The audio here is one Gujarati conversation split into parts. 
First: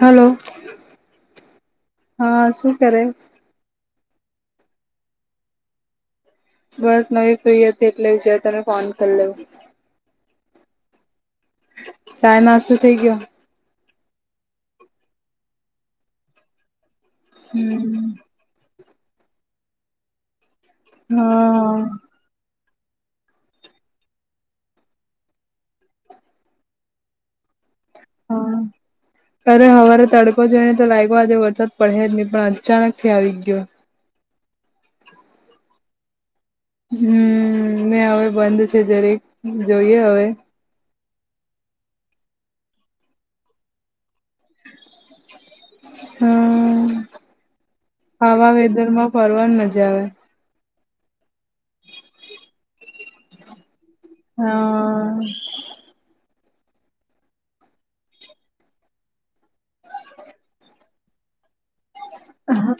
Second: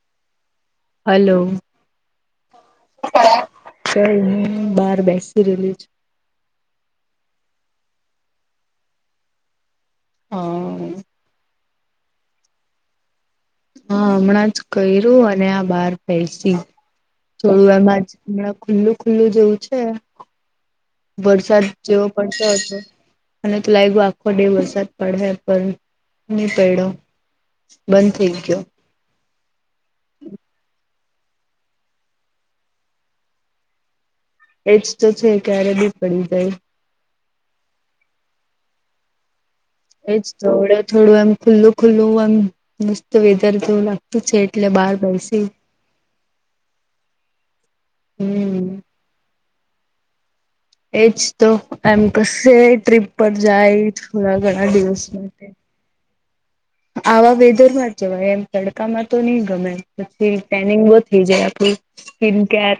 હલો. હલો હા શું કરે શેલ હું બાર બેસી રેલી છું. બસ મેં બી ફ્રી હતી એટલે જ તને ફોન કર લઉ. હા. ચાય નાસ્તો થઈ ગયો? હા હમણાં જ કર્યું અને આ બહાર બેસી થોડું એમાં જ હમણાં ખુલ્લું ખુલ્લું જેવું છે. વરસાદ હા જેવો પડતો હશે. અને તો લાગ્યું આખો ડે વરસાદ પડે પણ નહી પડડ્યો. બંધ થઈ હા ગયો. અરે હવારે તડકો જઈને તો વરસાદ પડે જ નહી પણ અચાનક થી આવી ગયો. એજ તો છે ક્યારે બી પડી જાય. હમ્મ નહીં હવે બંધ થઈ જરીક એક. જોઈએ. એજ હવે થોડું થોડું એમ ખુલ્લું ખુલ્લું એમ મસ્ત વેધર થું લાગ તું છે એટલે બહાર બેસી. હમ આવા હમ્મ. વેધર માં ફરવાની મજા આવે‌. એજ તો એમ કશે ટ્રીપ પર જાય લાગઆ દિવસ હા માટે [inaudible] આવા વેધરમાં જવાય એમ તડકામાં તો નહી ગમે પછી ટેનિંગ બહુ થઈ જાય આપડું. કેમ કે આ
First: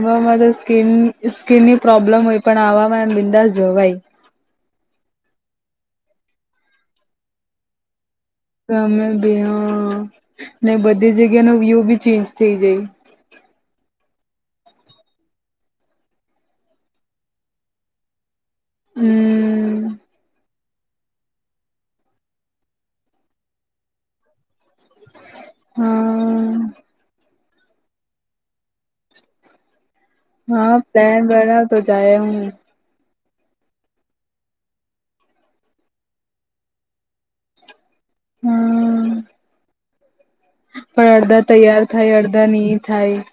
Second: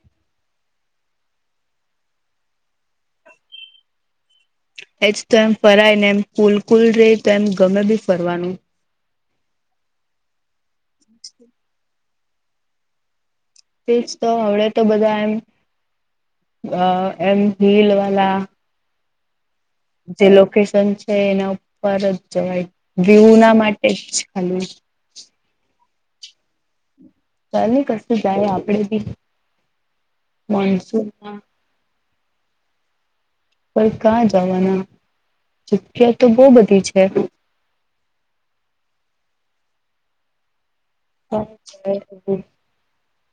આમા સ્કીન સ્કીન ની પ્રોબ્લેમ હોય પણ આવામાં એમ બિંદાસ જોવાય. એજ તો એમ ફરાય ને એમ કુલકુલ રે તો એમ ગમે બી ફરવાનું. અમે બે હ ને બધી જગ્યાનો વ્યુ ચેન્જ થઇ જાય. તે જ તો હવડે તો બધા એમ અહ એમ રીલ વાલા હમ્મ. જે લોકેશન છે એના ઉપર જ જવાય વ્યુ ના માટે જ ખાલી. હા ચાલ ને કશું જાય આપડે બી હા, પ્લન મોનસૂનમાં બના તો જાયા હું. પર ક્યાં જવાના જગ્યા તો બહુ બધી છે. હા. પણ અડધા તૈયાર થાય અડધા નહી થાય.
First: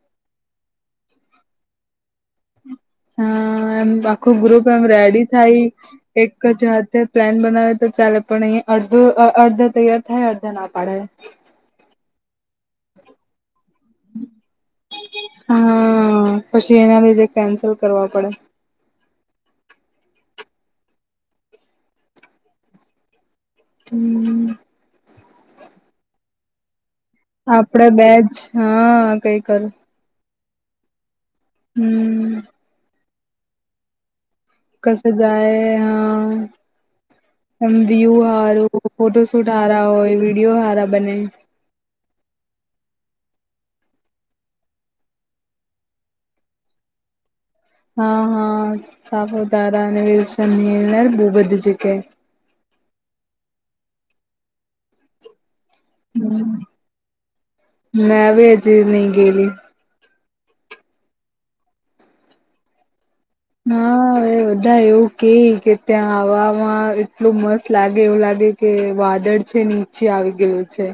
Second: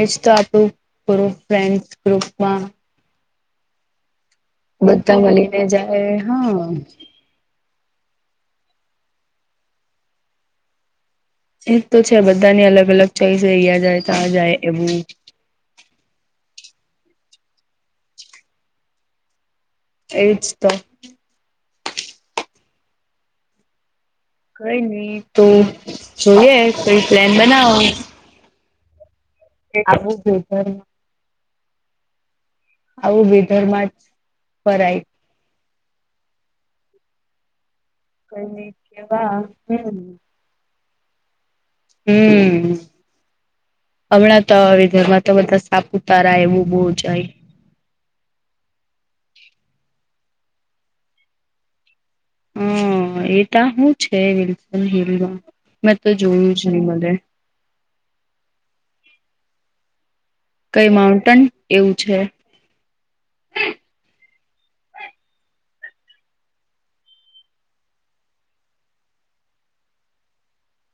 એ સ્ટાફ ગ્રુપ માં ફ્રેન્ડ ગ્રુપમાં. હા, એમ આખો ગ્રુપ એમ બધા રેડી મળીને થાય જાય એક હા જ હાથે પ્લાન બનાવે તો ચાલે પણ અહીંયા અહ અહ અડધો તૈયાર થાય અડધા ના પાડે. એ તો છે બધાની અલગ અલગ ચોઈસ અહીયાં જાય ત્યા જાય એવું. હા પછી એના લીધે કેન્સલ કરવા પડે. એ જ તો. હમ્મ. કંઈ નઈ, તો જોયે. કોઈ પ્લાન- બનાવો આપડે બેજ, હા કઈ કરું- આવવુ જોય [unintelligible] હમ્મ‌. આવી વેધર માં જ- ફરાય કસે જાય, હાઅ. એ વ્યુ કઈને હારું, ફોટો કેવા શૂટ હારા હમ હોય, વિડીયો હારા બને. હમ્મ. હમણાં તો, આવા વેધરમાં, તો બધા સાપુતારા એવું બહુ જાય. હા હા, સાપુતારા અને વિલ્સન હીલ બહુ બધી જગ્યાએ. હ એતો શું છે, વિલ્સન હિલમાં, મેં તો જોયું જ ની મલે. મેં બી, જી નહી ગેલી. - કંઈ માઉન્ટન એવું છે? હા, એ બધા એવું કે, કે ત્યાં એટલું મસ્ત લાગે એવું લાગે- કે વાદળ છે, નીચે આવી ગયેલું છે.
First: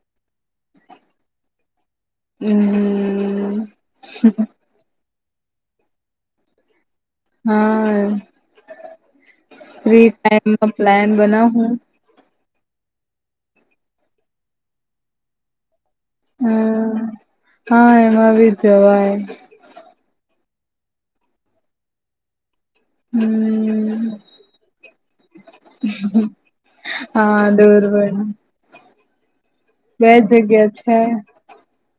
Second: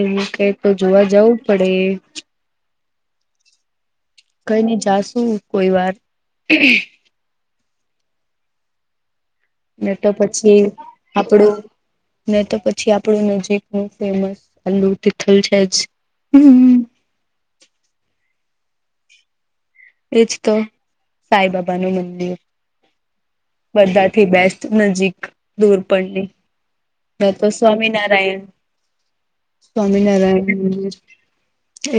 એમ? કંઈ તો જોવા જવું પડે. - હું. કોઈની, જાશું કોઈવાર. હા ને ફ્રી ટાઈમ મા પ્લાન બનાવું હું- નેતો પછી, આપણું નજીક નું ફેમસ આલુ તિથલ છે જ. હા હા એમાં બી જવાય. એજ તો સાંઈબાબા નું મંદિર, હું. બધાથી બેસ્ટ નજીક દૂર પણની, તો હા તો ડોરવણ સ્વામિનારાયણ, બે સ્વામિનારાયણ જગ્યા મંદિર. છે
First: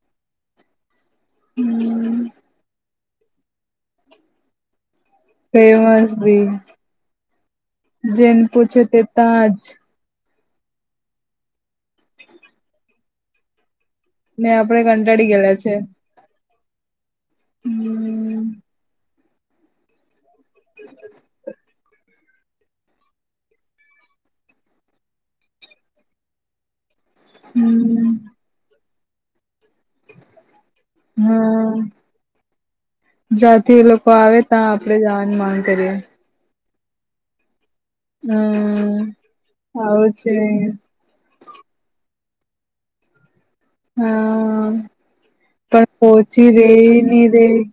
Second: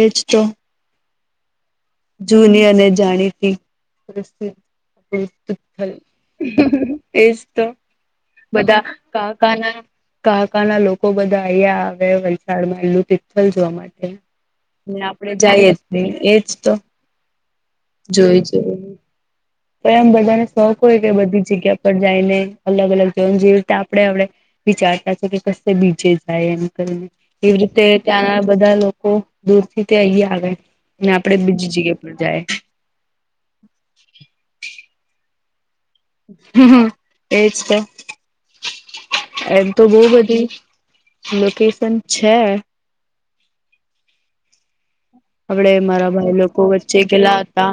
એજતો, હું. જૂની અને જાણીતી, ફેમસ બી [unintelligible] [unintelligible] એજ, તો જેને પૂછે બધા તે ત્યાં જ કાકાના, કાકાના લોકો બધા અહીંયા આવે, વલસાડમાં એલું તિથલ જોવા માટે. ને આપડે ને, કંટાળી આપડે ગયેલા જઈએ જાહી એજ તો. - હું. જોઈ છે, તો એમ બધાને શોખ હોય કે, બધી જગ્યા પર જઈને, અલગ -અલગ જીવન જેવી રીતે આપણે આપડે- વિચારતા છે, કે બીચે જાય એમ કરીને એવી રીતે હમ ત્યાંના બધા લોકો - દૂર થી તે અહીંયા આવે, અને આપડે બીજી હા જગ્યા જાય. જ્યાંથી એ લોકો આવે, ત્યાં આપડે જવાની માંગ કરીએ- હું, હું એજ તો, હમ એમ તો બહુ આવું છે બધી- લોકેશન છે. અ.. આવડે, મારા ભાઈ લોકો વચ્ચે ની ગેલા રે હમ હતા,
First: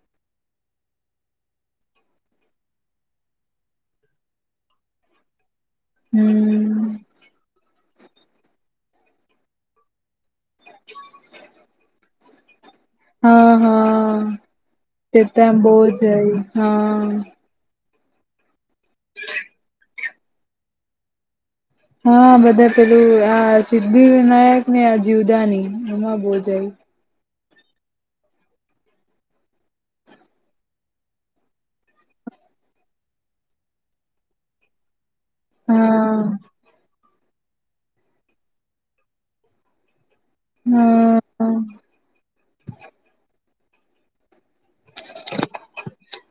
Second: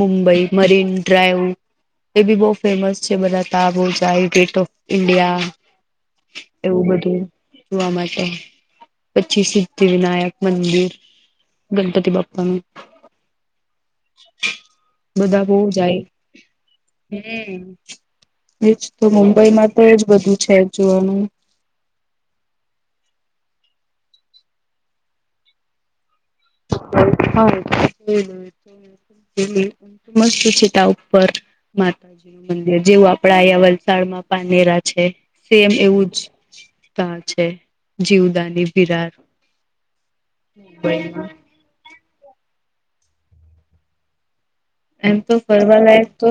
મુંબઈ મરીન ડ્રાઈવ- એબી બહુ ફેમસ છે, બનાતા [unintelligible] ગેટ ઓફ ઇન્ડિયા. એવું બધું જોવા માટે પછી સિદ્ધિવિનાયક, મંદિર ગણપતિ બાપ્પાનું હા, હા તેતો બધા અમ બો જય હા હેને. એજ તો મુંબઈમાં તો જ બધું છે જોવાનું હા બધા પેલું આ સિદ્ધિવિનાયકને આ જીવદાની એમાં બો જાય. [unintelligible] એજ ને [unintelligible] છે તાં ઉપર માત મંદિર જેવું આપડા આયા વલસાડમાં પાનેરા છે. સેમ એવું જ હા તાં છે. જીવદાની વિરાર. [unintelligible] હા [inaudible] એમતો ફરવા લાયક તો,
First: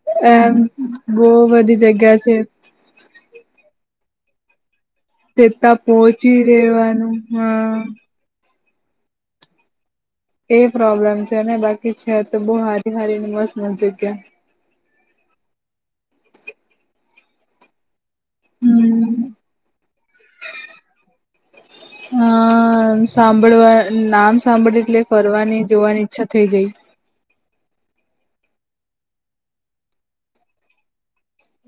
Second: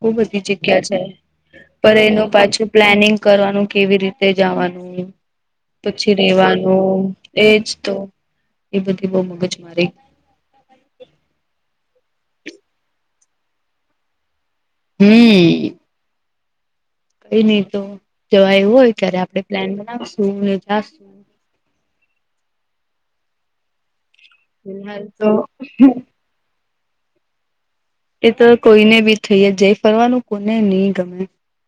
બહુ બધી એમ જગ્યા છે. બો બધી પર જગ્યા એનો છે પાછો પ્લાનિંગ કરવાનું કેવી રીતે જવાનું ને તે ત્યાં એ પછી પહોંચી રેવાનું. એજ હા તો. એ બધી બહુ મગજમારી એ પ્રોબ્લેમ છે ને બાકી છે તો બહુ હારી હારી ને મસ્ત મસ્ત જગ્યા. હમ્મ કંઈ નઈ તો જવાય એવું હોય ત્યારે હમ આપડે પ્લાન બનાવશું ને જાશું હા સાંભળવા નામ સાંભળી એટલે ફિલહાલ તો ફરવાની, જોવાની ઈચ્છા થઈ જાય એતો કોઈને બી થય જ જાય. ફરવાનું કોને ની ગમે?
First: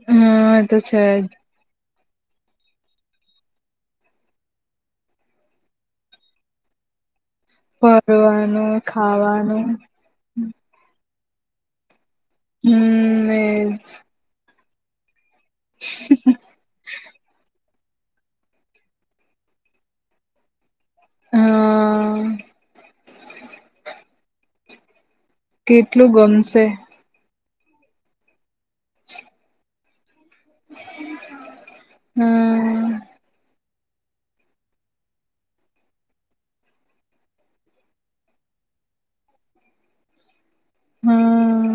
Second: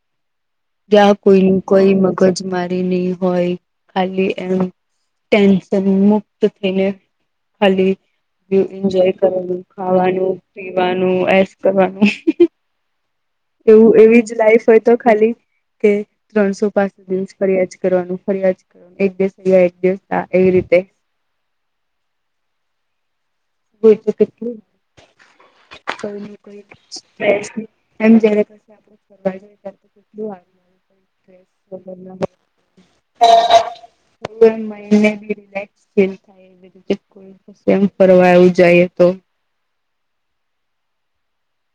હા તો છે ત્યાં જ કોઈની કોઈ મગજમારી નહી હોય ખાલી એમ ટેન્શનમુક્ત થઈને ખાલી ફરવાનું એન્જોય કરવાનું, ખાવાનું ખાવાનું પીવાનું, એસ કરવાનું હમ્મ એ એવું એવી જ લાઈફ હોય તો ખાલી તેજ્તો. શું ત્રણસો પાસઠ દિવસ ફરિયાજ કરવાનું ફરિયાજ એક દિવસ ગ્યા. એક દિવસ ના એવી રીતે હા.. કેટલું [inaudible] ગમશે સ્ટ્રેસ [unintelligible] [inaudible] હમ [inaudible] રિલેક્સ [inaudible] એવી રીતે [inaudible] એમ ફરવાવું જાએ તો હા..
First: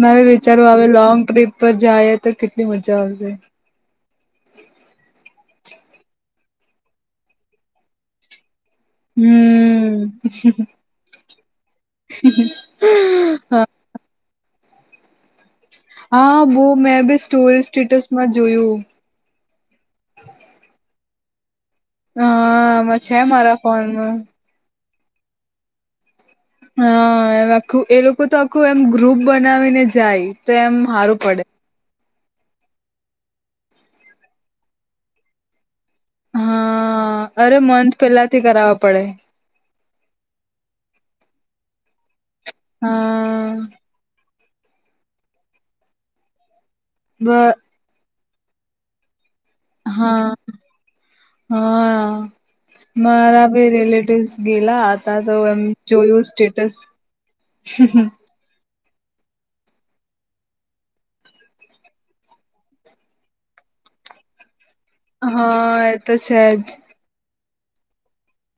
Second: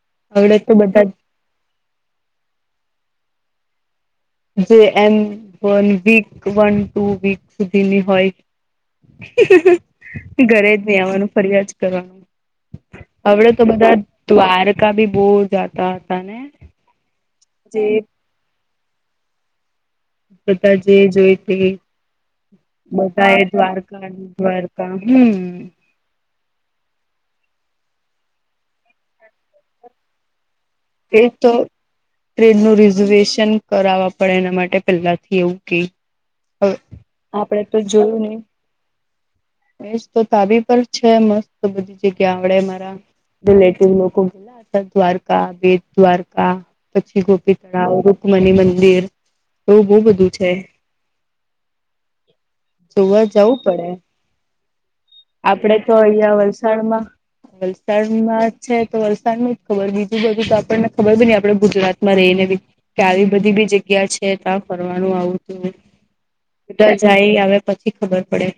મેં બી આવડે વિચારું તો હવે બધા લોંગ ટ્રીપ પર જાયે તો કેટલી મજા આવશે? જે એમ one week, one two week સુધીની હોય હમ ઘરે જ ની આવવાનું ફર્યા જ કરવાનું હવડે તો બધા દ્વારકા બી બહુ જા હા બો મેં ભી સ્ટોરી, જે સ્ટેટસમાં જોયું. બધા જે જોઈ તે હા છે બધાએ મારા દ્વારકા ફોનમાં દ્વાર કા હમ્મ હા એમ આખ્ખું એ લોકો તો આખ્ખું એમ ગ્રુપ બનાવીને જાય તો એમ હારું એ પડે તો ટ્રેનનું રિઝર્વેશન કરાવવા પડે એના માટે પેલ્લાથી એવું કી કય હા અરે આપડે કય મંથ જોયું ને પેલાથી કરાવવા પડે એ જતો તાબી પર છે મસ્ત બધી જગ્યા આવડે મારા હા [unintelligible] લોકો ગેલા હતા દ્વારકા, બેટ દ્વારકા પછી બ ગોપી તળાવ, રુકમણી મંદિર એવું બો બધું હા છે. હા જોવા મારા જવું બી પડે રિલેટિવસ ગેલા હતા તો એમ આપડે તો જોયું અહિયાં સ્ટેટસ. વલસાડમાં વલસાડમાં છે, તો વલસાડનુ જ ખબર બીજું બ [unintelligible] આપણને ખબરની આપડે ગુજરાતમાં રેય ને બી કે આવી બધી બી જગ્યા છે, ત ફરવાનું આવું હતું હા એ તો છે જ બધા જાય આવે પછી ખબર પડે.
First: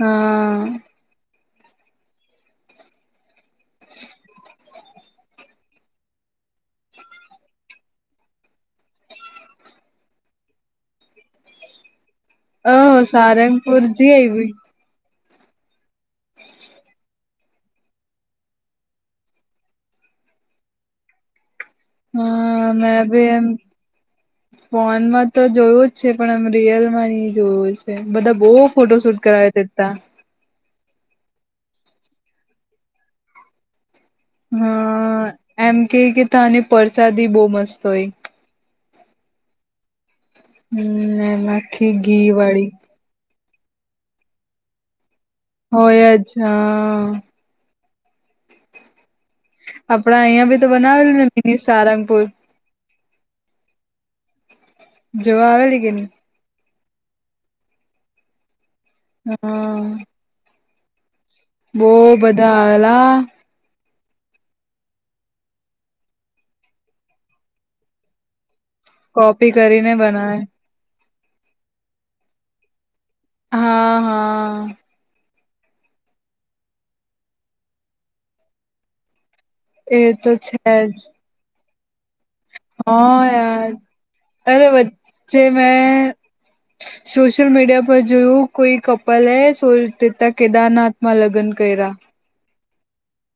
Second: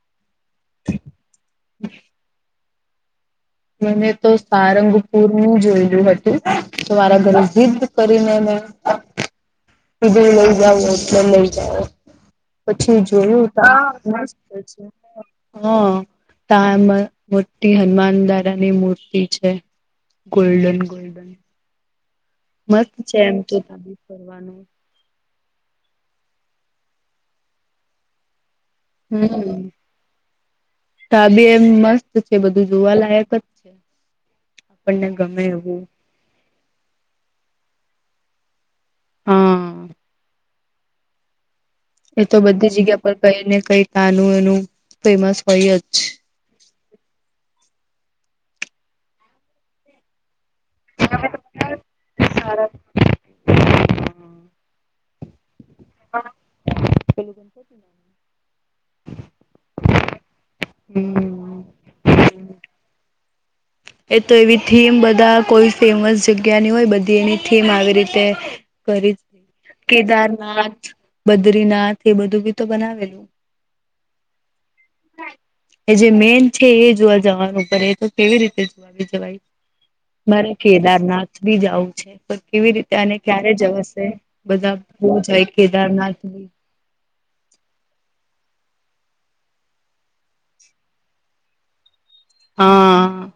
હા. મને તો સારંગપુરનું જોયલું હતું. તો મારા ઘરે જિદ્દ કરીને મે કીધુ લઈ જાઓ એટલે લઈ જાઓ ઓ પછી જોયું સારંગપુર જી આઈવી [unintelligible] હ તા એમ મોટી હનમાન દાદાની મૂર્તિ છે, ગોલ્ડન ગોલ્ડન હા મસ્ત છે મેબી એમ તો ત્યાં બી ફરવાનું. ફોનમાં તો જોયું જ છે, પણ આમ રિયલમાંની જોયું છે, બધા બો ફોટો શૂટ કરાવે તેતા તાબી એમ મસ્ત છે, બધું જોવા લાયક જ છે હ આપણને ગમે એમ એવું કેયકે તાની પરસાદી બો મસ્ત હોય. હ. હમ એમાં એ તો બધી જગ્યા પર કઈ ને કઈ તાનું એનું ફેમસ હોય જ હા આપડા અહિયાં ભી તો બનાવેલું ને મિની સારંગપુર [inaudible] જોવા આવેલી કેની? [inaudible] હમ હમ. બો બધા આવેલા એ તો એવી થીમ બધા કોઈ ફેમસ જગ્યાની હોય બધી એની થીમ આવી રીતે કરી કોપી કરીને બનાવે કેદારનાથ, બદ્રીનાથ એ બધું બી તો બનાવેલું હા હા. એ જે મેન છે, એ જોવા જવાનું [unintelligible] તો કેવી રીતે જોવાઈ જવાય એ તો મારે છે જ કેદારનાથ બી જાવું છે. પર કેવી રીતે અને હા ક્યારે યાર જવાશે અરે બધા બો વચ્ચે જાય મેં કેદારનાથની સોશિયલ મીડિયા પર જોયું કોઈ કપલ એ સોલ તેતા કેદારનાથમાં લગ્ન કર્યા હા.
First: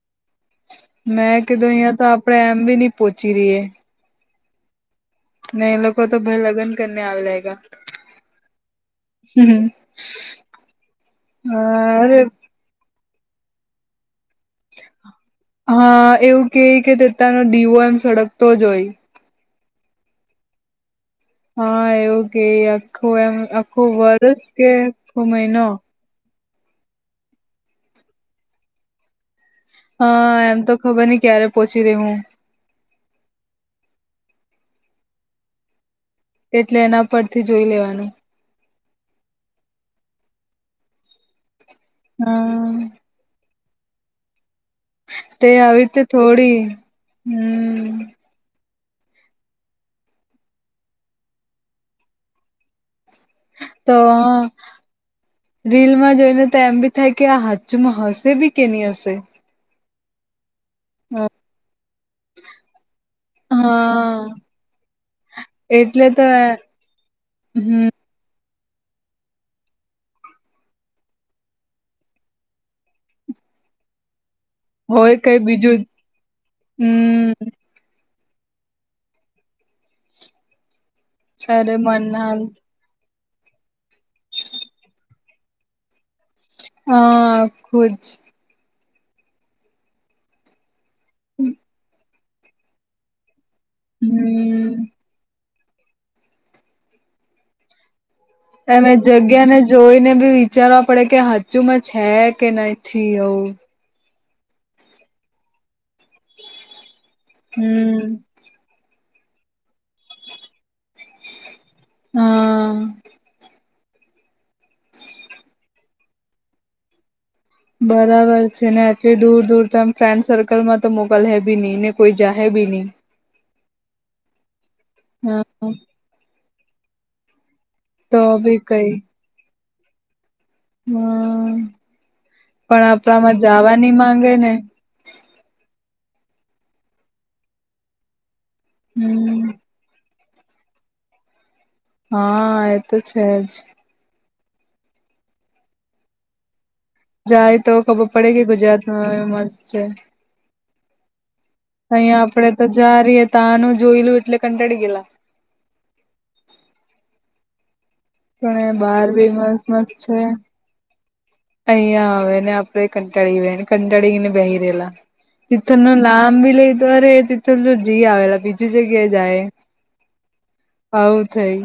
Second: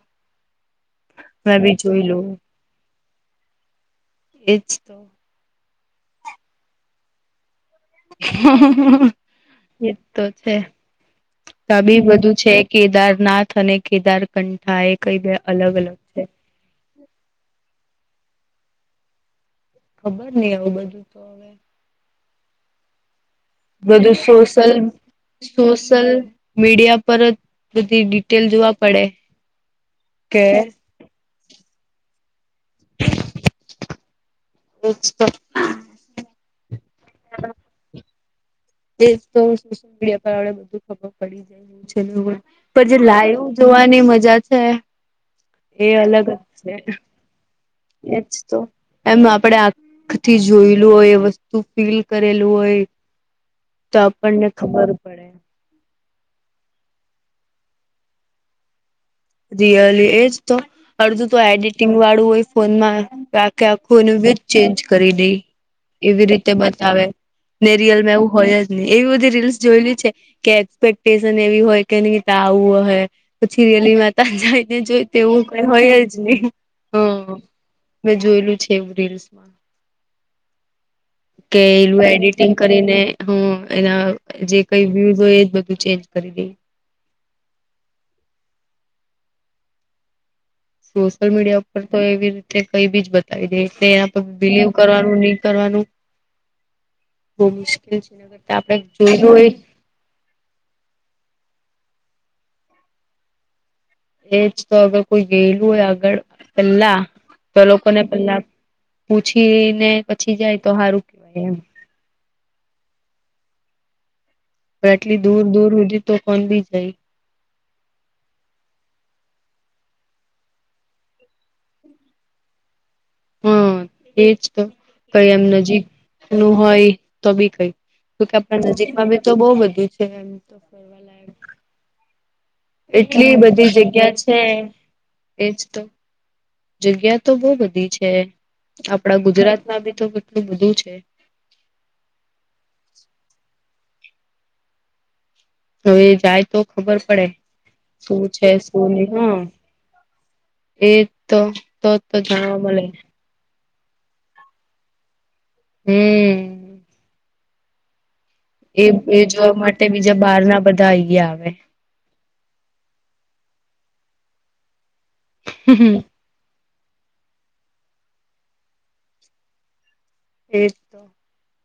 મેં કીધું બી અહિયા તો જોઈ લઉં. આપડે એમ ભી ની પોહોંચી રીએ એજ તો ને એ લોકો તો ભાય લગ્ન કરને આવી લાયગા એજ તો છે, તા બી અરે બધું છે. કેદારનાથ અને કેદારકંઠા એ કઈ બે અલગ અલગ હા છે એવું કેય કે તેતાનો ડીવો એમ સડક તો જ હોય ખબર ની આવું બધું તો હવે હા એવું કે આખો એમ આખું બધું વર્ષ કે સોશયલ આખો મહિનો સોશયલ મીડિયા પર બધી ડિટેલ જોવા પડે હા કે એમ તો ખબર નઈ ક્યારે પહોંચી રે હું [unintelligible] એટલે એના પરથી જોઈ લેવાનું એ તો સોશિયલ મીડિયા પર આપડે બધું ખબર પડી જાય એવું છે નેય હા પણ જે લાઈવ જોવાની મજા છે. તે આવી એ રીતે થોડી છે હમ્મ. એ જ તો એમ આપણેે આખથી જોયેલું હોય વસ્તુ ફીલ કરેલું હોય તો આપણને ખબર પડે રીલમાં જોઈને તો એમ બી થાય આ હાચુમાં બી કે નહી હશે રીયલી એજ તો અડધું તો એડિટિંગ વાળું હોય ફોનમાં આખે આખું એનું હા વિજ ચેન્જ કરી દે એટલે તો એવી રીતે બતાવે હમ નેરિયલમાં એવું હોય જ એવી બધી રીલ્સ જોયેલી છે કે એક્સપેક્ટેશન એવી હોય કે નહી તા આવું હોય પછી રિયલી માતા જાય ને જોય હોય તે એવું કઈ બીજું હોય જ નહી હમ્મ. હમ મેં જોયલું છે રીલ્સમાં કે અરે એલું મનાલ એડિટિંગ કરીને હમ્મ એના જે કઈ વ્યુઝ હોય એજ બધું ચેન્જ કરી દઈએ. હા ખુબ જ સોશિયલ મીડિયા ઉપર તો એવી રીતે કઈ બીજ બતાવી દે એટલે એના પર બિલીવ હમ કરવાનું નહી કરવાનું બહું મુશ્કેલ છે. કરતા તમે આપણે જોયેલું જગ્યા હોય ને જોઈને બી વિચારવા પડે કે હજુમાં છે કે નથી એવું એજ તો અગર કોઈ ગયેલું હોય આગળ પહેલા તો લોકોને હમ પહેલા પૂછી ને પછી જાય તો સારું કેવાય એમ હા. એટલી દૂર દૂર હુદી તો પણ બી નઈ બરાબર છે ને આટલી દૂર દૂર ત ફ્રેન્ડ સર્કલમાં તો મોકલ હે બી નહી ને કોઈ જાહે બી નઈ હા એજ તો કઈ એમ હા નજીક નું હોય તો બી કઈ તો કે બી આપણા નજીકમાં બી તો બહું બધું છે એમ તો ફરવા લાયક હમ્મ પણ એટલી આપણમાં બધી જાવાની જગ્યા માંગે છે ને એજ તો જગ્યા તો બહું બધી છે આપડા હમ ગુજરાતમાં બી તો એટલું બધું છે. હા એ તો છે જ હવે એ જાય તો ખબર પડે જાય તો ખબર શું પડે કે છે શું નહી ગુજરાતમાં હા. મસ્ત છે એક તો અહીંયા આપડે જાણવા તો મળે જા રીએ તાનું જોયલું એટલે કંટાળી ગયેલા હમ્મ. પણ એ બહાર એ ભી જોવા મસ માટે મસ્ત છે. બીજા બહાર ના બધા અહિયાં આવે અહીંયા આવે ને આપડે કંટાળી ગયેલા ને કંટાળીને બેહે રહેલા તિથલનું નામ ભી લઈતો અરે તિથલતો જય આવેલા બીજી જગ્યાએ જાય એ તો આઉ થઈ